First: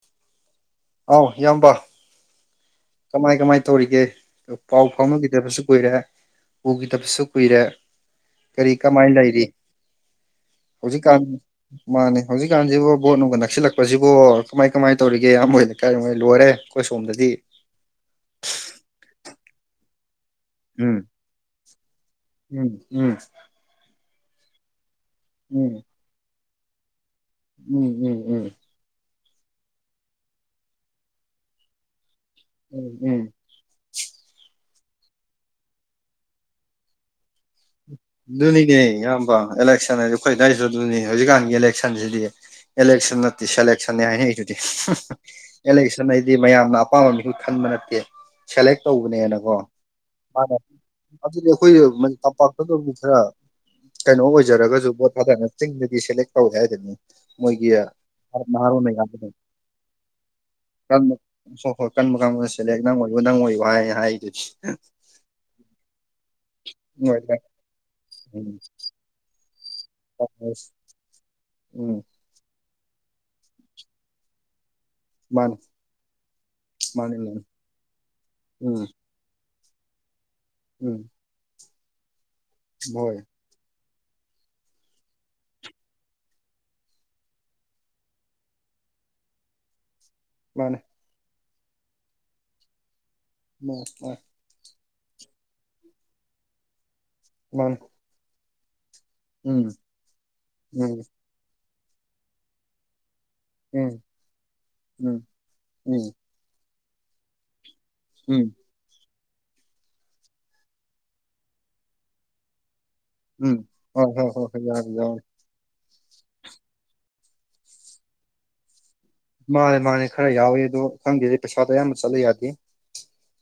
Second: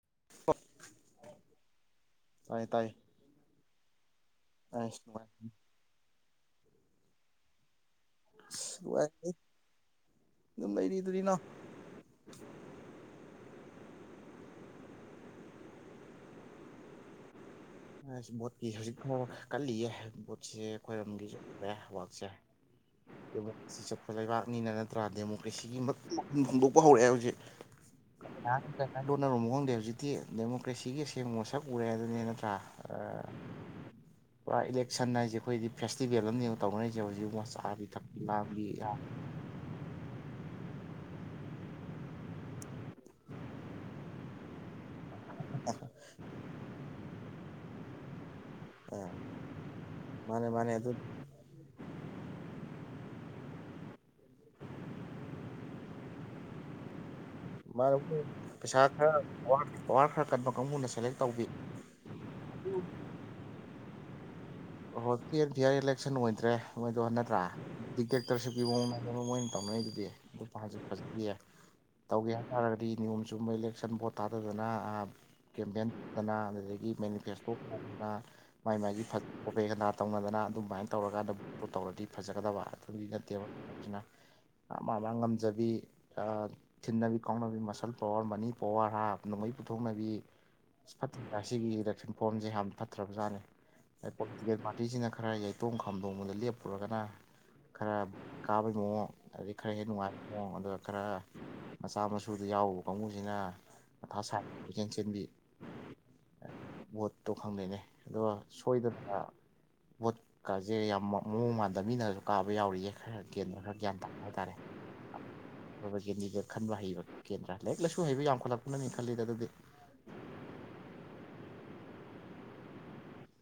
[inaudible] ꯑꯥꯎ ꯏꯌꯥꯝꯕ ꯇꯥꯏ ꯇꯥꯏ ꯀꯃꯥꯏ ꯀꯃꯥꯏ ꯇꯧꯔꯤꯒꯦ ꯄꯥꯎ ꯑꯁ ꯅꯨꯡꯉꯥꯏ ꯐꯥꯎꯅꯈꯤꯗꯕꯁꯨ ꯀꯨꯏꯔꯦ ꯎꯈꯤꯗꯕꯁꯨ ꯀꯨꯏꯔꯦ ꯀꯔꯤ ꯀꯃꯥꯏ ꯅꯨꯡꯉꯥꯏ ꯂꯩꯔꯤ ꯑꯗꯨꯝ ꯍꯧꯖꯤꯛꯀꯥꯟ ꯂꯩꯔꯤꯗꯨꯅꯤꯅꯣ ꯃꯥꯅꯦ ꯍꯧꯖꯤꯛꯀꯥꯟꯁꯤꯕꯨ ꯕꯣꯠ ꯅꯨꯡꯒ ꯅꯛꯁꯤꯜꯂꯛ [unintelligible] ꯑꯁ ꯕꯣꯠꯀꯤ ꯍꯧꯖꯤꯛꯐꯥꯎ ꯀꯜꯂꯤꯌꯦ ꯎꯝ ꯎꯝ ꯎꯝ ꯎꯝ [unintelligible] [unintelligible] ꯎꯝ ꯎꯝ ꯎꯝ ꯂꯣꯟꯅꯔꯨꯃꯣ ꯈꯪꯗꯦ ꯍꯧꯖꯤꯛꯇꯤ ꯗꯦꯃꯣꯀ꯭ꯔꯦꯁꯤꯒꯤ ꯑꯁꯦꯡꯕ ꯃꯁꯛ ꯎꯔꯦ ꯑꯗꯨꯅꯦ ꯅꯠꯇ꯭ꯔꯥ ꯎꯝ ꯎꯝ ꯄꯨꯔꯥ ꯏꯂꯦꯛꯁꯟ ꯍꯥꯏꯁꯦ ꯑꯩꯈꯣꯏꯗꯤ ꯐꯦꯁꯇꯤꯕꯦꯜ ꯑꯃꯅꯦ ꯇꯧꯅꯔꯤꯁꯦ ꯍꯧꯖꯤꯛ ꯊꯛꯄꯤ ꯂꯥꯡꯕꯤ ꯑꯗꯨꯅꯤꯅꯦ ꯢꯌꯥꯝꯕ ꯑꯦꯂꯦꯛꯁꯥꯟ ꯍꯥꯢꯖꯦ ꯑꯩꯈꯣꯏ ꯑꯗꯥꯏꯖꯨ ꯑꯗꯨꯅꯤ ꯍꯧꯖꯤꯛꯀꯥꯟꯒꯤ ꯏꯂꯦꯛꯁꯟꯁꯤꯗꯤ ꯏꯂꯦꯛꯁꯟ ꯅꯠꯇꯦ ꯁꯦꯂꯦꯛꯁꯟꯅꯦ ꯍꯥꯏꯅꯩꯗꯨꯗꯤ ꯑꯦꯂꯦꯛꯁꯟ ꯍꯥꯏꯗꯤ ꯃꯌꯥꯝꯅ ꯑꯄꯥꯝꯕ ꯃꯤꯍꯨꯠ ꯈꯟꯕ ꯅꯠꯇꯦ ꯁꯦꯂꯦꯛ ꯇꯧꯕꯅꯦꯅꯀꯣ ꯃꯥꯅꯦ ꯑꯗꯨꯗꯤ ꯑꯩꯈꯣꯏ ꯇꯝꯄꯥꯛ ꯑꯝ ꯈꯔ ꯀꯩꯅꯣ ꯑꯣꯏꯖꯔꯒꯁꯨ ꯚꯣꯠ ꯊꯥꯗꯅ ꯆꯤꯡꯗꯗꯤ ꯁꯦꯂꯦꯛ ꯇꯧꯋꯦ ꯍꯥꯏꯗꯅꯤ ꯃꯥ ꯄꯩꯁꯥ ꯈꯔ ꯃꯌꯥꯝꯗꯨꯅ ꯄꯋꯥꯔ ꯈꯔ ꯀꯟꯕ ꯀꯥꯡꯕꯨꯅ ꯀꯟꯕ ꯁꯦꯂꯦꯛ ꯇꯧꯕꯤ ꯍꯣꯏ ꯍꯣꯏ ꯀꯟꯕ ꯀꯥꯡꯕꯨꯅ ꯅꯪ ꯑꯣꯏꯌꯣ ꯅꯪ ꯑꯣꯏꯌꯣ ꯍꯥꯏ ꯍꯥꯏꯗꯨꯗꯤ ꯑꯣꯏ ꯄꯤꯑꯦꯗꯤ ꯍꯥꯏ ꯏꯂꯦꯛꯁꯟ ꯑꯣꯏꯗ꯭ꯔꯦ ꯃꯣꯏꯗꯣ ꯅꯠꯇ꯭ꯔꯥ ꯎꯝ ꯗꯤꯇꯦꯛꯇꯔꯁꯤꯞꯀꯤ ꯃꯑꯣꯡ ꯇꯧꯅꯔꯤꯗꯨꯗꯤ ꯑꯇꯣꯄ ꯍꯧꯖꯤꯛ ꯐꯖꯀꯤ ꯎꯝ ꯇꯧꯒꯦ ꯍꯥꯏꯇꯥꯔꯒꯗꯤ ꯅꯤꯌꯣꯝ ꯆꯨꯝꯕ ꯏꯂꯦꯛꯁꯟ ꯚꯣꯠ ꯊꯥꯗꯗꯅ ꯃꯥꯅꯤ ꯀꯦꯝꯄꯦꯟꯠꯇꯅ ꯑꯗꯨꯗꯒꯤ ꯃꯥꯅꯤ ꯃꯥꯅꯤ ꯃꯦꯅꯤꯐꯦꯁꯇꯣ ꯇꯧꯗꯅ ꯃꯥꯏ ꯎꯝ ꯃꯥꯥꯏꯒꯤ ꯄꯣꯄꯦ ꯍꯟꯗꯥ ꯇꯧꯅꯗꯅ ꯑꯗꯨꯃꯥꯏꯅ ꯎꯝ ꯇꯧꯔꯀꯥꯟꯗ ꯕꯣꯠ ꯇꯧꯔꯗꯤ ꯐꯖꯒꯗꯕ ꯑꯗꯨꯗꯤ ꯍꯣꯏ ꯅꯠꯇꯦꯕ ꯑꯗꯨꯅ [inaudible] ꯃꯥ ꯃꯥ ꯃꯥ ꯉꯝꯖꯕꯤ ꯊꯤꯟꯅꯕꯤ ꯀꯥꯎꯅꯕꯤ ꯃꯁꯜ ꯄꯋꯥꯔ ꯃꯅꯤ ꯄꯋꯥꯔ ꯍꯥ ꯅꯣꯡꯃꯩ ꯄꯨꯊꯣꯛꯅꯕꯤ ꯃꯥꯅꯦ ꯐꯠꯇ ꯁꯤꯒꯤ ꯏꯂꯦꯛꯁꯟ ꯐꯣꯔꯝꯁꯦ ꯌꯥꯝ ꯐꯠꯇ꯭ꯔꯕꯖꯥꯠꯅꯤ ꯃꯥꯅꯦ ꯄꯣꯜꯇꯤꯀꯦꯜ ꯄꯥꯔꯇꯤ ꯇꯤꯁꯤꯅ ꯈꯔ ꯌꯩꯇꯣꯡ ꯈꯥꯝꯗꯣꯡꯕꯗ ꯂꯦꯞꯄꯨꯔꯒꯅ ꯈꯔ ꯀꯥꯕꯩ ꯃꯑꯣꯡ ꯑꯩ ꯎꯝ ꯈꯔ ꯍꯦꯟꯅ ꯅꯨꯡꯉꯥꯏꯕ ꯃꯑꯣꯡ ꯑꯗꯨꯒ ꯎꯝ ꯎꯝ ꯈꯔ ꯃꯆꯥ ꯃꯁꯨꯗ ꯌꯥꯎꯕ ꯀꯥꯡꯕꯨ ꯁꯤꯅ ꯎꯝ ꯃꯊꯥ ꯁꯥꯏ ꯀꯣꯏꯆꯦꯟ ꯆꯦꯟꯕꯤ ꯎꯝ ꯚꯣꯠꯇꯣ ꯈꯪꯗꯦꯅꯦ ꯑꯗꯣ ꯎꯝ ꯑꯩꯗꯨꯗ ꯄꯣꯠꯀꯥꯁꯦ ꯌꯥꯝ ꯃꯑꯣꯡ ꯃꯥꯟꯗ ꯃꯤꯅꯁꯨ ꯀꯥꯕ ꯌꯥꯎꯔꯤꯌꯦ ꯎꯝ ꯀꯦꯟꯗ꯭ꯔ ꯈꯔ ꯒ꯭ꯌꯥꯟ ꯍꯣꯏ ꯇꯥꯄ ꯍꯣꯏ ꯍꯣꯏ ꯍꯥꯏꯇꯥꯔꯦ ꯍꯣꯏ ꯌꯥꯎꯋꯤ ꯌꯥꯎꯋꯤ ꯀꯦꯟꯗꯤꯗꯦꯠ ꯈꯟꯕ ꯍꯩꯕ ꯀꯦꯟꯗ꯭ꯔ ꯂꯥꯏꯔꯤꯛ ꯂꯥꯏꯁꯨ ꯍꯩꯕ ꯌꯥꯝꯈꯠꯂꯛꯄꯅꯅꯤꯗ ꯃꯥꯅꯦ ꯃꯥꯅꯦ ꯈꯔ ꯌꯥꯎꯋꯤ ꯑꯗꯣ ꯈꯪꯗꯦꯗ ꯄꯩꯁꯥꯗꯣ ꯑꯌꯥꯝꯕ ꯆꯠꯂꯦ ꯌꯥꯗꯦ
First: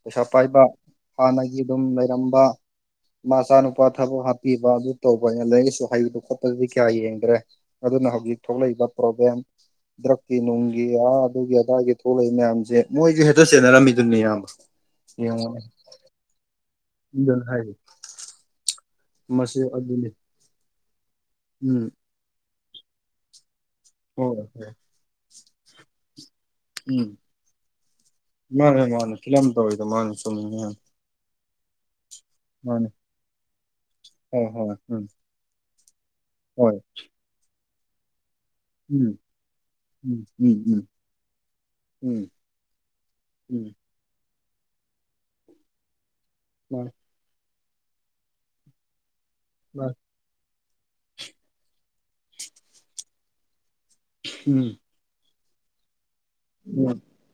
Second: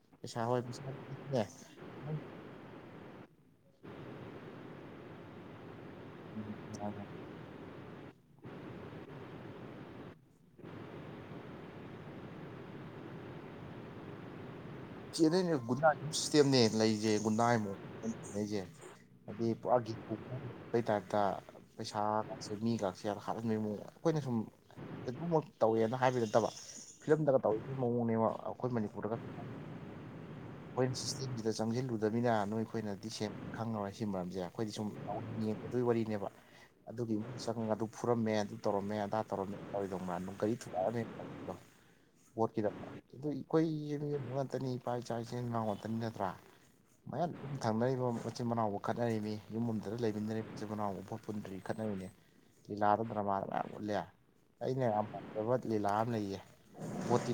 ꯄꯩꯁꯥ ꯄꯥꯏꯕ ꯍꯣꯏ ꯄꯩꯁꯥꯅꯦ ꯍꯥꯟꯅꯒꯤ ꯑꯗꯨꯝ ꯂꯩꯔꯝꯕ ꯃꯆꯥꯅꯨꯄꯥ ꯊꯕꯛ ꯍꯥꯞꯄꯤꯕ ꯇꯧꯕꯅꯤꯅ ꯂꯥꯏꯔꯤꯛ ꯂꯩꯁꯨ ꯍꯩꯕ ꯈꯣꯠꯄꯗꯗꯤ ꯀꯌꯥ ꯌꯦꯡꯗ꯭ꯔꯦ ꯑꯗꯨꯅ ꯍꯧꯖꯤꯛ ꯊꯣꯛꯂꯛꯏꯕ ꯄ꯭ꯔꯣꯕ꯭ꯂꯦꯝ ꯗ꯭ꯔꯛꯀꯤ ꯅꯨꯡ ꯒꯤ ꯑꯗꯨꯒꯤ ꯑꯗꯒꯤ ꯊꯣꯛꯂꯛꯏ ꯃꯌꯥꯝꯁꯦ ꯃꯣꯏꯁꯨ ꯍꯦꯛꯇ ꯆꯦꯟꯅꯔꯝꯃꯤꯗꯨꯅꯦ ꯏꯌꯥꯝꯕ ꯆꯦꯟꯅꯩꯅꯦ ꯌꯦꯡꯉꯣꯅꯦ ꯒꯨꯟꯗꯥ ꯂꯩꯖ ꯑꯗꯨꯅ ꯒꯨꯟꯗꯥ ꯃꯑꯣꯡꯅꯦ ꯍꯥꯏꯔꯤ ꯂꯩꯅꯩꯖꯦ ꯃꯁꯤ ꯍꯥꯏꯗꯤ ꯑꯗꯨꯅꯤ ꯄꯣꯛꯑꯩ ꯇꯥꯏꯞꯇ ꯎꯝ ꯄꯩꯁꯥꯁꯨ ꯃꯤꯒꯁꯦ ꯍꯥꯠꯍꯟꯕꯣꯏꯃꯨꯛ ꯍꯣꯢ ꯍꯣꯢ ꯑꯗꯨꯃꯛ ꯇꯧꯋꯦꯅ ꯍꯥꯏꯕ ꯅꯠꯇꯕ ꯎꯝ ꯐꯤꯂꯝꯗꯒ ꯇꯧꯒꯤ ꯃꯑꯣꯡꯅꯦꯕ ꯑꯩꯈꯣꯏ ꯃꯅꯤꯄꯨꯔꯗꯒ ꯃꯟꯅꯤ ꯁꯨꯝꯃꯤꯅꯦ ꯢꯌꯥꯝꯕ ꯆꯪꯖꯤꯟꯂꯨ ꯑꯗꯨꯃꯤꯅ ꯅꯣꯏ ꯑꯩꯈꯣꯏꯅꯗꯤ ꯁꯦꯡ ꯈꯪꯉꯔꯣꯏ ꯁꯤ ꯃꯔꯝꯁꯦ ꯍꯣꯏ ꯑꯩꯈꯣꯏꯗꯤ ꯍꯣꯏ ꯁꯨꯝ ꯎꯝ ꯌꯦꯡꯗꯒꯤ ꯋꯥꯔꯤꯅꯦꯕ ꯍꯣꯏ ꯑꯗꯨꯒꯤ ꯆꯉ ꯑꯗꯨ ꯐꯨꯔꯝꯃꯦ ꯑꯗꯨ ꯇꯧꯔꯝꯃꯦ ꯎꯝ ꯑꯗꯥ ꯇꯧꯔꯝꯃꯦ ꯇꯧꯔꯤꯗꯧ ꯃꯥ ꯎꯝ ꯑꯗꯨꯝ ꯒꯔꯤ ꯎꯝ ꯎꯝ ꯊꯨꯒꯥꯏꯔꯝꯃꯦ ꯎꯝ ꯚꯣꯠꯀꯤꯗꯃꯛ ꯑꯗꯨ ꯑꯩꯈꯣꯏ ꯎꯝ ꯈꯛꯇꯅꯤ ꯏꯄꯥ ꯏꯆꯥꯥꯛ ꯏꯆꯦꯟ ꯉꯥꯛꯇꯅꯤ ꯅꯠꯇ꯭ꯔꯥ ꯃꯥꯅꯦ ꯃꯌꯥꯝ ꯊꯪꯅꯔꯤꯕ ꯃꯆꯤꯟ ꯃꯅꯥꯎꯕꯨ ꯈꯠꯅꯔꯤꯕꯅꯤ ꯌꯨꯝ ꯑꯝꯗ ꯃꯥꯅꯦ ꯂꯩꯃꯤꯟꯅꯔꯤꯕ ꯝꯆꯤꯟ ꯃꯅꯥꯎꯕ ꯄꯣꯠ ꯄꯨꯟꯗ꯭ꯔꯤ ꯈꯠꯅꯔꯤꯅꯦ ꯂꯤꯂꯥꯗ ꯗ꯭ꯔꯃꯥꯗ ꯃꯌꯥꯝ ꯎꯠꯂꯦ ꯎꯝ ꯑꯩꯅ ꯌꯥꯝ ꯄꯥꯝꯖꯕ ꯂꯤꯂꯥ ꯑꯃ ꯂꯩꯌꯦ ꯎꯝ ꯄꯣꯠꯇꯤ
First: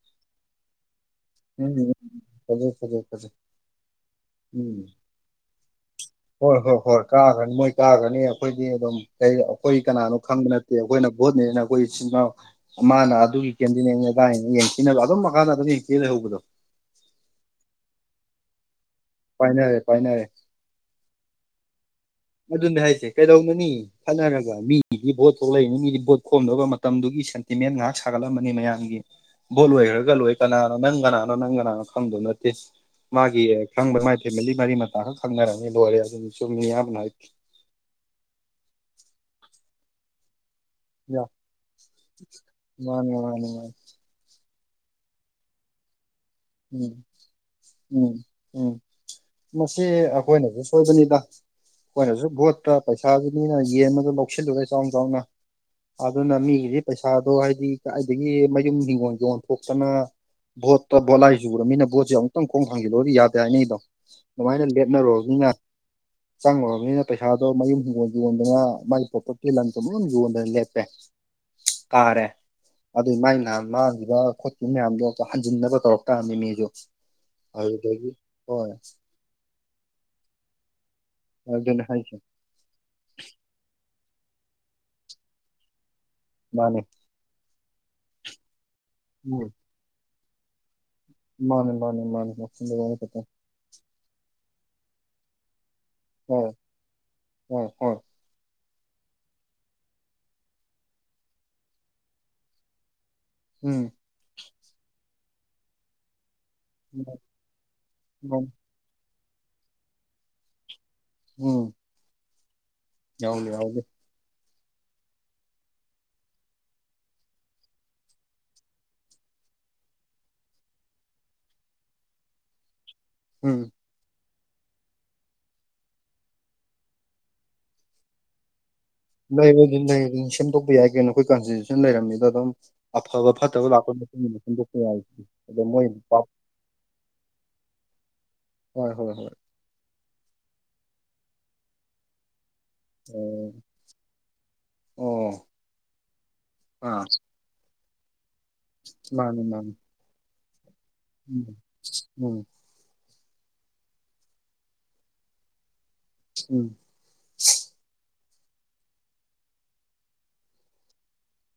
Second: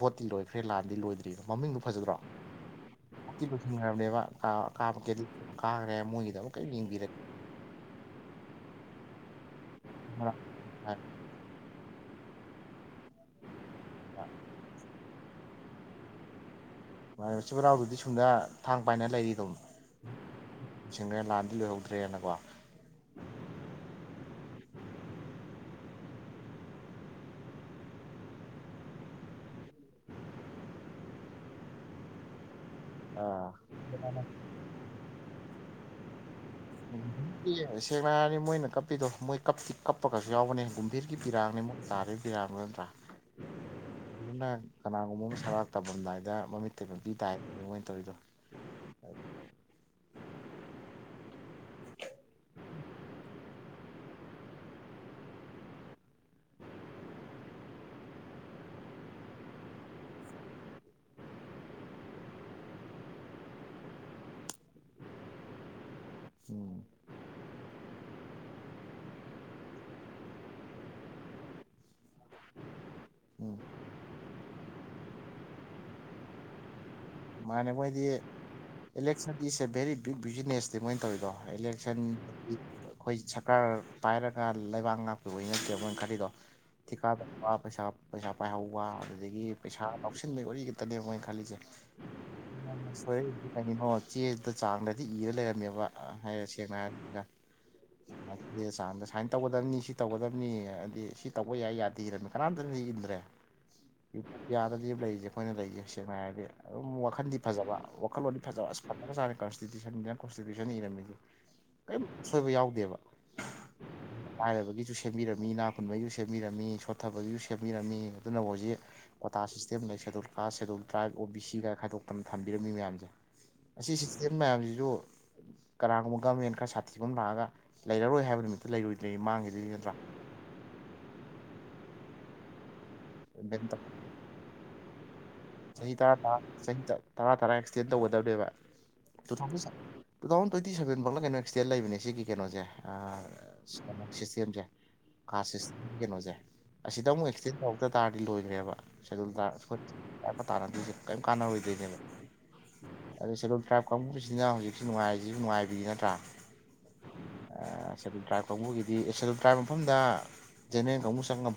ꯕꯣꯠꯇꯤ ꯂꯣꯏꯈ꯭ꯔꯦ ꯂꯥꯟꯗꯤ ꯂꯣꯏꯗ꯭ꯔꯤ ꯎꯝ ꯃꯃꯤꯡꯗꯨ ꯎꯝ ꯐꯖꯗ꯭ꯔꯣ ꯐꯖꯩ ꯐꯖꯩ ꯐꯖꯩ ꯚꯣꯠꯇꯤ ꯂꯣꯏꯁꯤꯈ꯭ꯔꯕꯅꯦꯕ ꯀꯥ ꯎꯝ ꯀꯥꯕ ꯀꯦꯟꯗꯤ [unintelligible] ꯀꯥꯈ꯭ꯔꯦ ꯃꯣꯏꯒꯤꯗ ꯑꯃꯨꯛ ꯍꯣꯏ ꯀꯔꯤꯝ ꯍꯣꯏ ꯍꯣꯏ ꯌꯦꯡꯕꯤꯔꯦ ꯀꯥꯈ꯭ꯔꯅꯤ ꯃꯣꯏ ꯀꯥꯈ꯭ꯔꯅꯤ ꯑꯩꯈꯣꯏꯗꯤ ꯑꯗꯨꯝ ꯀꯩ ꯑꯩꯈꯣꯏ ꯀꯅꯥꯅꯣ ꯈꯪꯕ ꯅꯠꯇꯦ ꯑꯩꯈꯣꯏꯅ ꯚꯣꯠꯅꯦꯅ ꯑꯩꯈꯣꯏ ꯏꯆꯤꯟꯅꯥꯎ ꯃꯥꯅ ꯑꯗꯨꯒꯤ ꯀꯦꯟꯗꯤꯗꯦꯠꯅꯤ ꯑꯗꯨꯗꯥꯏꯅ ꯌꯦꯡꯊꯤꯅꯕ ꯑꯗꯨꯝ ꯃꯈꯥꯇꯥꯅ ꯑꯗꯨꯝ ꯌꯦꯡꯊꯤꯅ ꯂꯩꯍꯧꯕꯗꯣ ꯃꯥ ꯃꯆꯤꯟ ꯃꯅꯥꯎꯗꯨꯗꯤ ꯁꯨꯝꯗ ꯊꯥꯡ ꯄꯥꯏꯅ ꯂꯩꯔꯤꯗꯣ ꯄꯥꯏꯅꯔꯦ ꯄꯥꯏꯅꯔꯦ ꯁꯤꯟꯒ꯭ꯔꯦ ꯂꯥꯟꯗꯤ ꯂꯣꯏꯍꯧꯗ ꯑꯗꯨꯅꯦ ꯍꯥꯏꯁꯦ ꯀꯩꯗꯧꯅꯅꯤ ꯈꯠꯅꯔꯒ ꯃꯤꯒꯤ ꯗꯤ ꯚꯣꯠ ꯊꯣꯛꯂꯛꯏꯅꯦ ꯃꯤꯒꯤꯗꯤ ꯕꯣꯠ ꯈꯣꯝꯅꯕ ꯃꯇꯝꯗꯨꯒꯤ ꯁꯦꯟꯇꯤꯃꯦꯟ ꯉꯥꯍꯥꯛ ꯁꯥꯒꯠꯂꯝꯃꯅꯤ ꯃꯌꯥꯝꯒꯤ ꯚꯣꯠ ꯂꯣꯏꯈ꯭ꯔꯒ ꯂꯣꯏ ꯀꯅꯥꯅꯣ ꯅꯪ ꯀꯅꯥꯅꯣ ꯅꯪ ꯀꯅꯥꯅꯣ ꯈꯪꯗꯧ ꯅꯠꯇꯦ ꯃꯥꯒꯤ ꯈꯪꯕ ꯃꯥꯏ ꯐꯦꯃꯤꯂꯤ ꯃꯔꯤ ꯃꯇꯥ ꯈꯛ ꯈꯪꯅꯔꯅꯤ ꯂꯣꯏꯔꯦ ꯑꯗꯨꯅꯤ ꯁꯨꯝ ꯃꯤ ꯑꯌꯥꯝꯕꯅ ꯄꯤ ꯁꯦꯡꯅ ꯍꯥꯏꯔꯗꯤ ꯃꯣꯏꯅ ꯀꯞꯄꯤꯗꯣ ꯃꯣꯏ ꯀꯞꯇꯤ ꯀꯞꯄꯒꯁꯨ ꯌꯥꯎꯕꯅꯦ ꯀꯨꯝꯚꯔꯤꯒꯤ ꯄꯤꯔꯥꯡꯅꯦ ꯃꯣꯏ ꯇꯥꯔꯤ ꯄꯤꯔꯥꯡꯗꯣ ꯅꯠꯇ꯭ꯔꯥ ꯃꯥꯅꯤ ꯃꯥꯅꯤ ꯃꯥꯅꯤ ꯑꯗꯨꯅ ꯀꯅꯥꯒꯨꯝꯕ ꯑꯃ ꯁꯔꯥꯛ ꯇꯝꯃꯝꯗꯥꯏꯗ ꯃꯃꯤꯠꯇꯩ ꯎꯝ ꯃꯄꯤ ꯇꯥꯏ ꯃꯣꯏꯅ ꯎꯝ ꯇꯧꯔꯤꯗꯣ ꯎꯝ ꯃꯁꯤ ꯑꯩꯈꯣꯏꯅꯁꯨ ꯁꯣꯏꯕꯅꯤꯗ ꯑꯩꯈꯣꯏꯅꯁꯨ ꯚꯣꯠꯇ ꯄꯩꯁꯥꯗꯨ ꯃꯤꯅ ꯌꯦꯟꯕꯗꯨ ꯂꯧꯁꯤꯜꯂꯨꯔ ꯆꯥꯎ ꯆꯥꯎꯅ ꯑꯗꯨꯅ ꯃꯤꯒꯤꯗꯤ ꯄꯩꯁꯥꯗꯣ ꯍꯥꯏꯗꯤ ꯀꯥꯏꯗꯒꯤ ꯃꯌꯨꯝ ꯍꯤꯒꯣꯟ ꯌꯣꯟꯊꯣꯛꯇꯅ ꯕꯣꯠꯇꯣ ꯕꯣꯠꯂꯥꯏ ꯆꯨꯨꯔꯝꯅꯤꯅ ꯕꯣꯠꯁꯦ ꯑꯃꯨꯛꯇꯪ ꯈꯣꯡ ꯍꯥꯡꯖꯤꯜꯂꯨꯔꯗꯤ ꯌꯥꯗꯦ ꯍꯥꯏꯅꯩꯗꯣ ꯑꯗꯨꯃꯥꯏꯅ ꯂꯦꯞꯅꯔꯨꯔꯝꯅꯤꯅ ꯎꯝ ꯆꯪꯉꯨꯔꯝꯅꯤꯅ ꯄꯩꯁꯥꯗꯣ ꯃꯌꯨꯝ ꯒꯣꯟ ꯌꯣꯟꯗꯅ ꯃꯥꯒꯤ ꯄꯣꯄ꯭ꯔꯇꯤ ꯂꯟ ꯊꯨꯝ ꯂꯣꯏ ꯌꯣꯟꯗꯅ ꯂꯦꯞꯄꯦ ꯀꯥꯔꯦ ꯑꯗꯨꯏ ꯃꯥꯏꯅ ꯎꯝ ꯃꯥꯡꯒꯤꯕ ꯈꯣꯠꯈꯤꯕ ꯃꯌꯥꯝꯗꯣ ꯍꯟꯖꯤꯟꯅꯕ ꯇꯧꯔꯛ ꯇꯥꯝꯅꯤ ꯃꯤꯁꯨ ꯃꯥꯅꯦ ꯃꯣꯏꯗꯤ ꯑꯗꯨꯗꯒꯤ ꯍꯣꯏ election is a very big ꯕꯤꯖꯤꯅꯦꯁꯅꯤ ꯃꯣꯏ ꯇꯧꯋꯤꯗꯣ ꯑꯗꯨꯅꯦ ꯑꯂꯦꯛꯁꯟ ꯍꯥꯏꯁꯦ ꯑꯩꯈꯣꯏ ꯁꯔꯀꯥꯔ ꯄꯥꯏꯔꯒ ꯂꯩꯕꯥꯛ ꯉꯥꯛꯄꯤꯕꯩ ꯅꯠꯇꯦ ꯃꯣꯏ ꯈꯔꯤꯗꯣ ꯃꯥꯅꯦ ꯊꯤꯀꯥ ꯇꯧꯕ ꯄꯩꯁꯥ ꯄꯩꯁꯥ ꯄꯥꯏꯍꯧꯕ ꯑꯗꯨꯗꯒꯤ ꯎꯝ ꯄꯩꯁꯥ ꯂꯧꯁꯤꯟꯕꯩ ꯋꯥꯔꯤꯒ [unintelligible] ꯃꯥꯅꯦ ꯃꯥꯅꯦ ꯃꯥꯅꯦ ꯋꯥꯈꯜꯗ ꯋꯥꯕ ꯈꯛꯇ ꯇꯆꯥꯡꯗꯗꯤ ꯏꯔ ꯂꯩꯔꯝꯃꯦꯕ ꯍꯥꯏꯔꯦ ꯍꯣꯏ ꯁꯦꯡꯅ ꯍꯥꯏꯔꯒ ꯍꯣꯏ ꯍꯣꯏ ꯆꯥꯟꯗ ꯁꯥꯏꯟ ꯇꯧꯒꯗꯝꯅꯤ ꯁꯤ ꯇꯧꯒꯗꯝꯅꯤ ꯍꯥꯏꯗꯤ ꯁꯤ ꯇꯧꯕ ꯌꯥꯏ ꯌꯥꯗꯔꯦ ꯅ ꯀꯅꯥꯝꯇꯅꯗꯤ ꯏꯟꯖꯤꯟꯗ꯭ꯔꯦ ꯎꯝ ꯌꯥꯗ ꯂꯤꯞ ꯂꯩꯔꯤꯁꯦ ꯑꯩꯈꯣꯏꯅ ꯂꯩꯁꯦ ꯁꯦꯡꯅ ꯍꯥꯏꯔꯗꯤ ꯑꯗꯨꯝ ꯋꯥꯈꯜꯗꯤ ꯐꯖꯕ ꯋꯥꯈꯜꯂꯣꯟꯗꯤ ꯐꯖꯕ ꯑꯁ ꯐꯖꯒ꯭ꯔ ꯖꯥꯠꯅꯦ ꯀꯟꯇꯤꯇꯌꯨꯁꯟ ꯒ ꯀꯣꯟꯇꯤꯌꯁꯟ ꯏꯝꯔꯝꯃꯤ ꯎꯝ ꯁꯣꯏꯕ ꯌꯥꯎ ꯌꯥꯎꯗꯦ ꯌꯥꯎꯗꯦ ꯂꯥꯏꯔꯕꯒꯤꯁꯨ ꯁꯦꯝꯕꯤꯔꯝꯃꯤ ꯏꯅꯥ ꯈꯨꯨꯟꯕꯩꯁꯨ ꯁꯦꯝꯕꯤꯔꯝꯃꯤ ꯁꯣꯠꯊꯕꯒꯤꯁꯨ ꯁꯦꯝꯕꯤꯔꯝꯃꯤ ꯑꯗꯨꯅ ꯍꯧꯖꯤꯛ ꯀꯣꯇꯥ ꯥꯀꯥꯁ ꯁꯤꯁꯇꯦꯝ ꯂꯩ schedule caste schedule tribe O B ꯁꯤ ꯀꯥꯏ ꯈꯥꯏꯗꯣꯛꯇꯅ ꯊꯝꯕꯤꯔꯝꯃꯤ ꯃꯌꯥꯝꯁꯦ ꯎꯝ ꯑꯁꯤ ꯁꯤ ꯖꯤꯝ ꯃꯌꯥꯝꯁꯤꯁꯨ ꯀꯅꯥꯒꯨꯝꯕ ꯒꯣꯃꯦꯟ ꯈꯔ ꯁꯥꯊꯤꯕꯝ ꯂꯥꯛꯑꯒ ꯂꯩꯔꯔꯣꯏ ꯍꯥꯏꯕ ꯅꯨꯃꯤꯠ [unintelligible] ꯑꯐꯕ ꯐꯠꯇꯕ ꯂꯥꯛꯄꯩ ꯃꯇꯨꯡꯏꯟꯅ ꯁꯦꯝꯗꯣꯛꯄ ꯌꯥꯏ ꯑꯗꯣ ꯃꯣꯏ ꯆꯍꯤ ꯇꯔꯥ ꯇꯔꯥ ꯆꯍꯤ ꯇ ꯇꯔꯥ ꯇꯔꯥ ꯑꯦꯛꯁꯇꯦꯟ ꯇꯧꯒꯗꯝꯅꯦꯕ ꯍꯣꯏ ꯍꯣꯏ ꯍꯣꯏ ꯇꯨ ꯊꯥꯎꯖꯟ ꯁꯞ ꯇꯨ ꯊꯥꯎꯖꯟ ꯇ꯭ꯋꯦꯟꯇꯤ ꯁꯚꯦꯟ ꯕꯥꯎꯂ ꯀꯩꯅꯣ ꯑꯦꯛꯁꯗꯦꯟ ꯂꯩꯕꯅꯦ ꯁꯤꯒꯤ ꯀꯩꯅꯣꯁꯦ ꯑꯥ ꯁꯤꯁꯇꯦꯝꯁꯦ ꯑꯣ ꯀꯥꯁ ꯁꯤꯁ ꯀꯩꯅꯣꯁꯦ ꯑꯥ ꯑꯁꯤꯗ ꯑꯃꯨꯛ ꯑꯦꯛꯁꯇꯦꯟ ꯇꯧ ꯇ ꯇꯥꯔꯗꯤ ꯂꯣꯏꯔꯦꯕ ꯁꯦꯗꯨꯜ ꯃꯥꯅꯤ ꯇꯔꯥꯏꯚ ꯃꯥꯅꯤ ꯎꯝ ꯃꯌꯥꯝꯅ ꯇꯥꯅꯗꯣꯏꯁꯦ ꯀꯩꯝ ꯎꯝ ꯀꯥꯟꯅꯔꯣꯏ ꯗꯣꯏꯅꯦꯕ ꯎꯝ ꯑꯗꯣ ꯁꯦꯗꯨꯜ ꯇ꯭ꯔꯥꯏꯕ ꯀꯥꯡꯕꯨꯁꯤꯅ ꯍꯧꯖꯤꯛꯁꯤ ꯅꯨꯡꯉꯥꯏꯔꯤꯁꯤꯕꯨ ꯅꯨꯡꯉꯥꯏꯕꯤꯅꯤ ꯅꯠ ꯎꯝ ꯁꯦꯗꯨꯜ ꯇ꯭ꯔꯥꯏꯞ ꯀꯥꯡꯕꯨꯒꯤꯗꯤ ꯑꯦ ꯁꯦꯜꯗꯨꯜ ꯇ꯭ꯔꯥꯏꯞ ꯃꯐꯝꯗ ꯖꯦꯅꯦꯔꯦꯟ ꯀꯥꯡꯕꯨ ꯆꯪꯉꯝ